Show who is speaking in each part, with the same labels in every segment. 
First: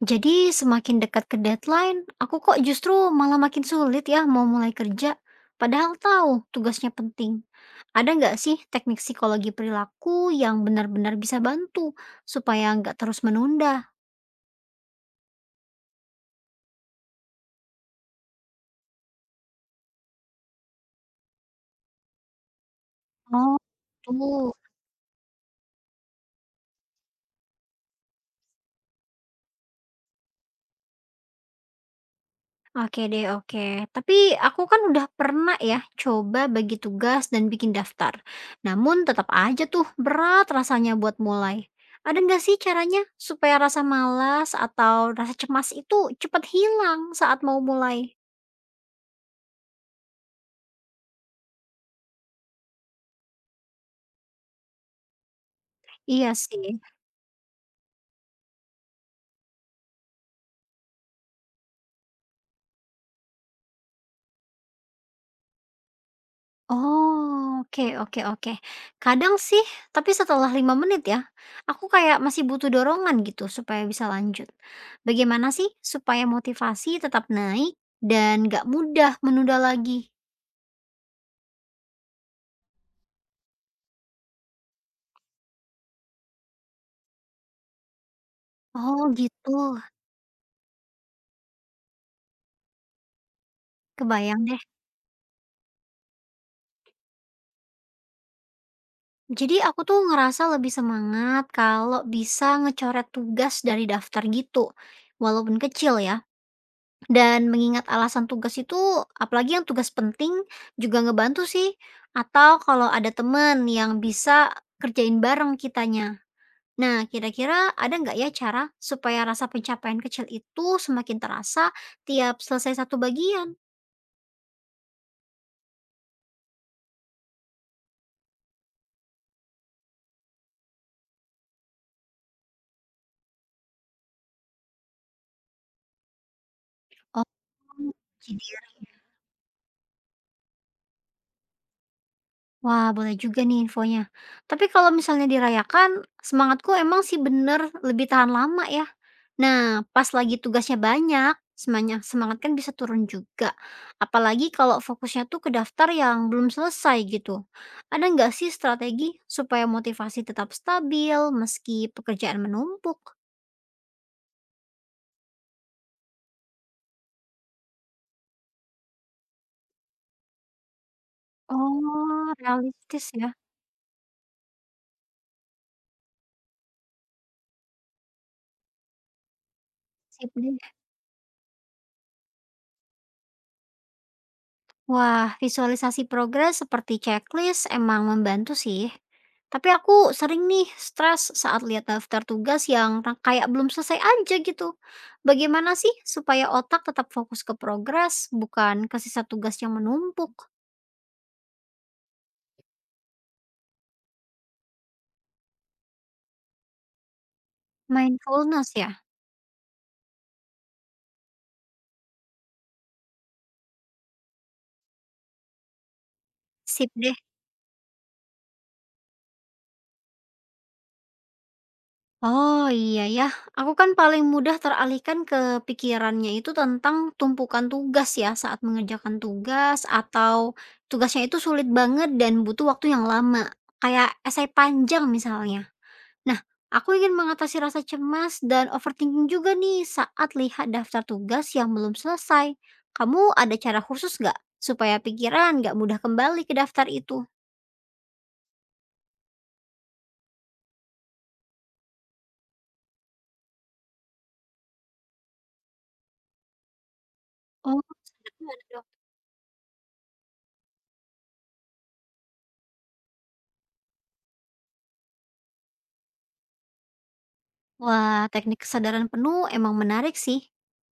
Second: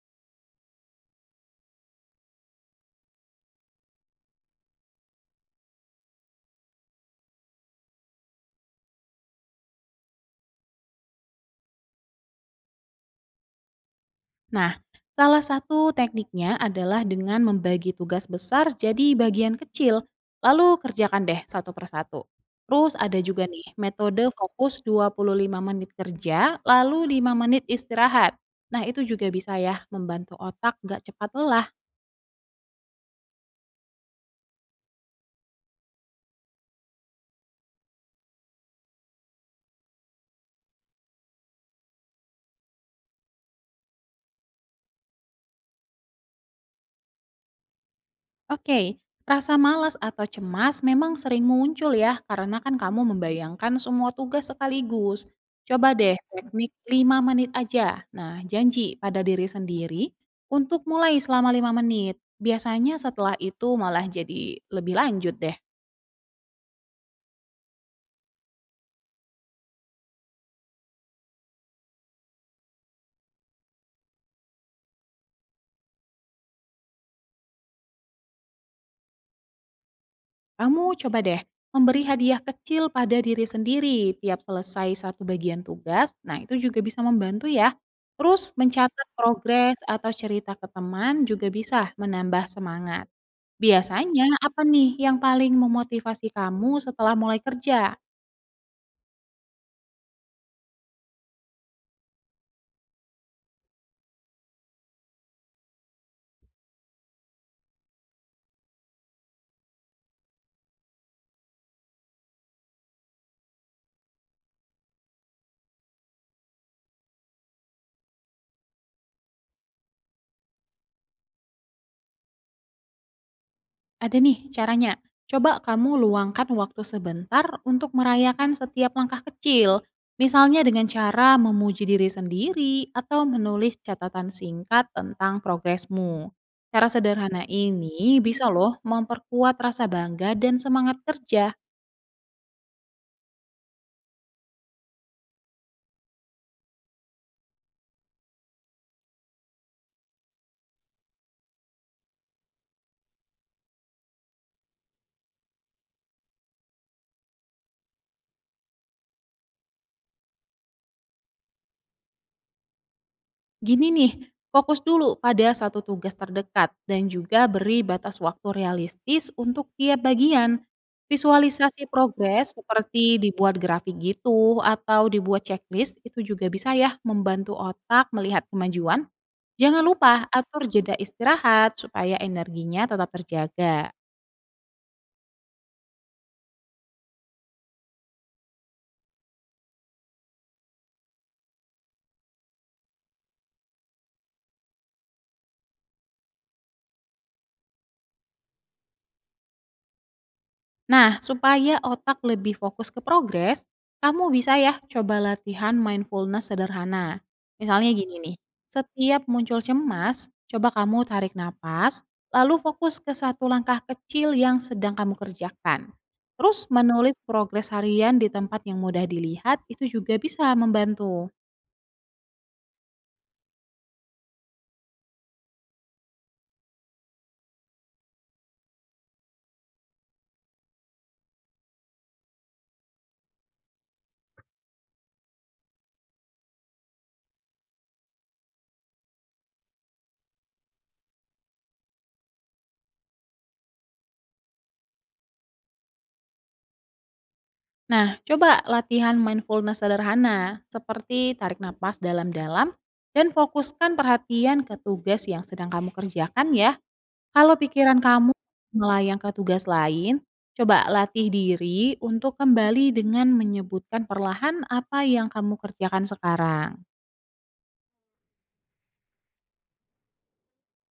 Speaker 1: Jadi semakin dekat ke deadline, aku kok justru malah makin sulit ya mau mulai kerja. Padahal tahu tugasnya penting. Ada nggak sih teknik psikologi perilaku yang benar-benar bisa bantu supaya nggak terus menunda?
Speaker 2: Nah, salah satu tekniknya adalah dengan membagi tugas besar jadi bagian kecil, lalu kerjakan deh satu persatu. Terus ada juga
Speaker 1: Oh,
Speaker 2: nih metode
Speaker 1: tuh.
Speaker 2: fokus 25 menit kerja, lalu 5 menit istirahat. Nah, itu juga bisa ya membantu otak gak cepat lelah.
Speaker 1: Oke deh, oke. Tapi aku kan udah pernah ya coba bagi tugas dan bikin daftar. Namun tetap aja tuh berat rasanya buat mulai. Ada nggak sih caranya supaya rasa malas atau rasa cemas itu cepat hilang saat mau mulai?
Speaker 2: Oke, rasa malas atau cemas memang sering muncul ya, karena kan kamu membayangkan semua tugas sekaligus. Coba deh
Speaker 1: Iya
Speaker 2: teknik
Speaker 1: sih.
Speaker 2: 5 menit aja. Nah, janji pada diri sendiri untuk mulai selama 5 menit. Biasanya setelah itu malah jadi lebih lanjut deh.
Speaker 1: Oh, oke oke oke. Kadang sih, tapi setelah 5 menit ya, aku kayak masih butuh dorongan gitu supaya bisa lanjut. Bagaimana sih supaya motivasi tetap naik dan gak mudah menunda lagi?
Speaker 2: Kamu coba deh memberi hadiah kecil pada diri sendiri tiap selesai satu bagian tugas. Nah, itu juga bisa membantu ya. Terus
Speaker 1: Oh
Speaker 2: mencatat
Speaker 1: gitu,
Speaker 2: progres atau cerita ke teman juga bisa menambah semangat. Biasanya
Speaker 1: kebayang
Speaker 2: apa
Speaker 1: deh.
Speaker 2: nih yang paling memotivasi kamu setelah mulai kerja?
Speaker 1: Jadi aku tuh ngerasa lebih semangat kalau bisa ngecoret tugas dari daftar gitu, walaupun kecil ya. Dan mengingat alasan tugas itu, apalagi yang tugas penting juga ngebantu sih. Atau kalau ada temen yang bisa kerjain bareng kitanya. Nah, kira-kira ada nggak ya cara supaya rasa pencapaian kecil itu semakin terasa tiap selesai satu bagian?
Speaker 2: Ada nih caranya. Coba kamu luangkan waktu sebentar untuk merayakan setiap langkah kecil. Misalnya dengan cara memuji diri sendiri atau menulis catatan singkat tentang progresmu. Cara
Speaker 1: Oh,
Speaker 2: sederhana ini
Speaker 1: jadi
Speaker 2: bisa loh memperkuat rasa bangga dan semangat kerja.
Speaker 1: wah, boleh juga nih infonya. Tapi kalau misalnya dirayakan, semangatku emang sih bener lebih tahan lama ya. Nah, pas lagi tugasnya banyak, semangat semangat kan bisa turun juga. Apalagi kalau fokusnya tuh ke daftar yang belum selesai gitu. Ada nggak sih strategi supaya motivasi tetap stabil meski pekerjaan menumpuk?
Speaker 2: Gini nih, fokus dulu pada satu tugas terdekat dan juga beri batas waktu realistis untuk tiap bagian. Visualisasi
Speaker 1: Oh,
Speaker 2: progres
Speaker 1: realistis
Speaker 2: seperti
Speaker 1: ya.
Speaker 2: dibuat grafik gitu atau dibuat checklist itu juga bisa ya membantu otak melihat kemajuan. Jangan lupa
Speaker 1: Sip deh.
Speaker 2: atur jeda istirahat supaya energinya tetap terjaga.
Speaker 1: Wah, visualisasi progres seperti checklist emang membantu sih. Tapi aku sering nih stres saat lihat daftar tugas yang kayak belum selesai aja gitu. Bagaimana sih supaya otak tetap fokus ke progres, bukan ke sisa tugas yang menumpuk?
Speaker 2: Nah, supaya otak lebih fokus ke progres, kamu bisa ya coba latihan mindfulness sederhana. Misalnya gini nih,
Speaker 1: Mindfulness ya?
Speaker 2: setiap muncul cemas, coba kamu tarik napas, lalu fokus ke satu langkah kecil yang sedang kamu kerjakan. Terus
Speaker 1: Sip deh.
Speaker 2: menulis progres harian di tempat yang mudah dilihat itu juga bisa membantu.
Speaker 1: Oh, iya ya. Aku kan paling mudah teralihkan ke pikirannya itu tentang tumpukan tugas ya saat mengerjakan tugas atau tugasnya itu sulit banget dan butuh waktu yang lama. Kayak esai panjang misalnya. Nah, aku ingin mengatasi rasa cemas dan overthinking juga nih saat lihat daftar tugas yang belum selesai. Kamu ada cara khusus nggak supaya pikiran nggak mudah kembali ke daftar itu?
Speaker 2: Nah, coba latihan mindfulness sederhana seperti tarik napas dalam-dalam dan fokuskan perhatian ke tugas yang sedang kamu kerjakan ya. Kalau
Speaker 1: Oh,
Speaker 2: pikiran kamu
Speaker 1: sederhana
Speaker 2: melayang ke tugas lain, coba latih diri untuk kembali dengan menyebutkan perlahan apa yang kamu kerjakan sekarang.
Speaker 1: wah, teknik kesadaran penuh emang menarik sih.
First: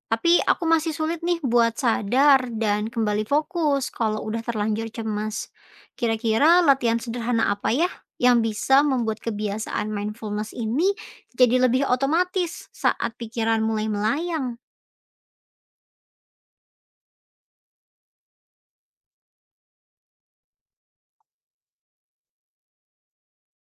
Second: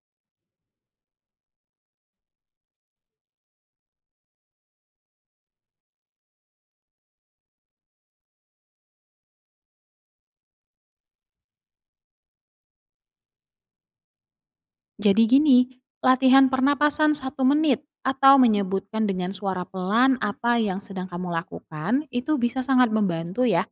Speaker 1: Tapi aku masih sulit nih buat sadar dan kembali fokus kalau udah terlanjur cemas. Kira-kira latihan sederhana apa ya yang bisa membuat kebiasaan mindfulness ini jadi lebih otomatis saat pikiran mulai melayang?
Speaker 2: Jadi gini, latihan pernapasan satu menit atau menyebutkan dengan suara pelan apa yang sedang kamu lakukan itu bisa sangat membantu ya.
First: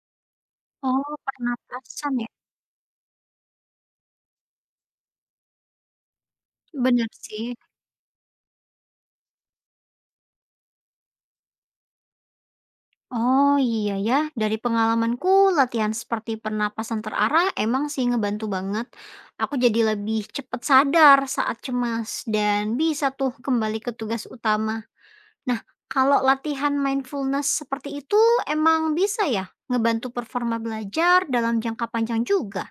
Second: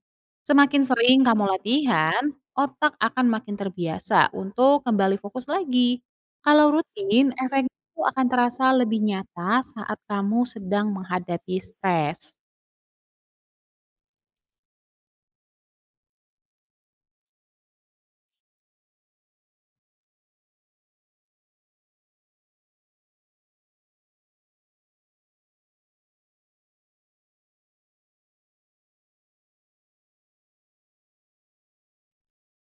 Speaker 2: Semakin
Speaker 1: Oh,
Speaker 2: sering kamu
Speaker 1: pernapasan
Speaker 2: latihan,
Speaker 1: ya?
Speaker 2: otak akan makin terbiasa untuk kembali fokus lagi. Kalau
Speaker 1: Bener
Speaker 2: rutin,
Speaker 1: sih.
Speaker 2: efek itu akan terasa lebih nyata saat kamu sedang menghadapi stres.
Speaker 1: Oh iya ya, dari pengalamanku latihan seperti pernapasan terarah emang sih ngebantu banget. Aku jadi lebih cepat sadar saat cemas dan bisa tuh kembali ke tugas utama. Nah, kalau latihan mindfulness seperti itu emang bisa ya ngebantu performa belajar dalam jangka panjang juga.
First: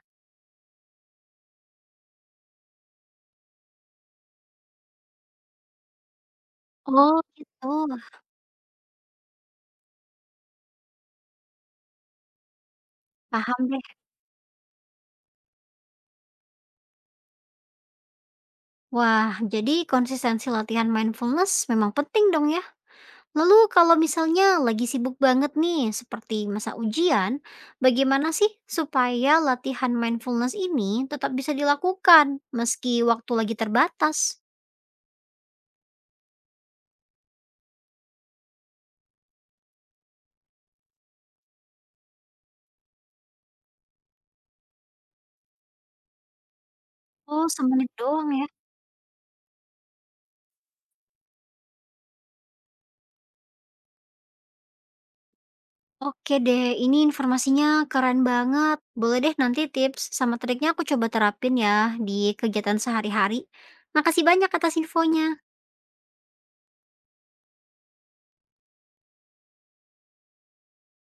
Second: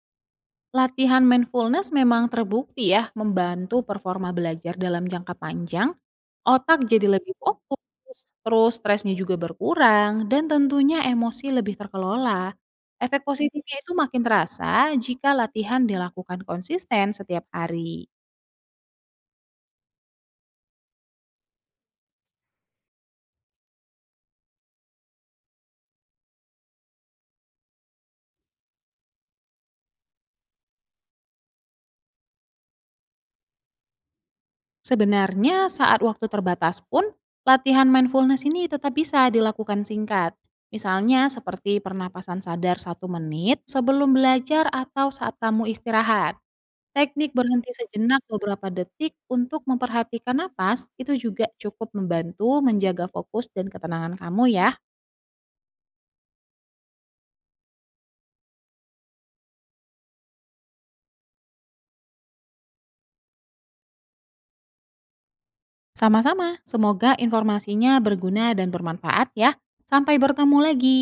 Speaker 2: Latihan mindfulness memang terbukti ya membantu performa belajar dalam jangka panjang, otak jadi
Speaker 1: Oh,
Speaker 2: lebih
Speaker 1: gitu,
Speaker 2: fokus, terus stresnya juga berkurang, dan tentunya emosi lebih terkelola. Efek
Speaker 1: paham
Speaker 2: positifnya
Speaker 1: deh.
Speaker 2: itu makin terasa jika latihan dilakukan konsisten setiap hari.
Speaker 1: Wah, jadi konsistensi latihan mindfulness memang penting dong ya. Lalu kalau misalnya lagi sibuk banget nih, seperti masa ujian, bagaimana sih supaya latihan mindfulness ini tetap bisa dilakukan meski waktu lagi terbatas?
Speaker 2: Sebenarnya saat waktu terbatas pun, latihan mindfulness ini tetap bisa dilakukan singkat. Misalnya seperti pernapasan sadar satu menit sebelum belajar atau saat kamu istirahat. Teknik
Speaker 1: Oh,
Speaker 2: berhenti
Speaker 1: semenit
Speaker 2: sejenak
Speaker 1: doang ya.
Speaker 2: beberapa detik untuk memperhatikan napas itu juga cukup membantu menjaga fokus dan ketenangan kamu ya.
Speaker 1: Oke deh, ini informasinya keren banget. Boleh deh nanti tips sama triknya aku coba terapin ya di kegiatan sehari-hari. Makasih banyak atas infonya.
Speaker 2: Sama-sama, semoga informasinya berguna dan bermanfaat ya. Sampai bertemu lagi.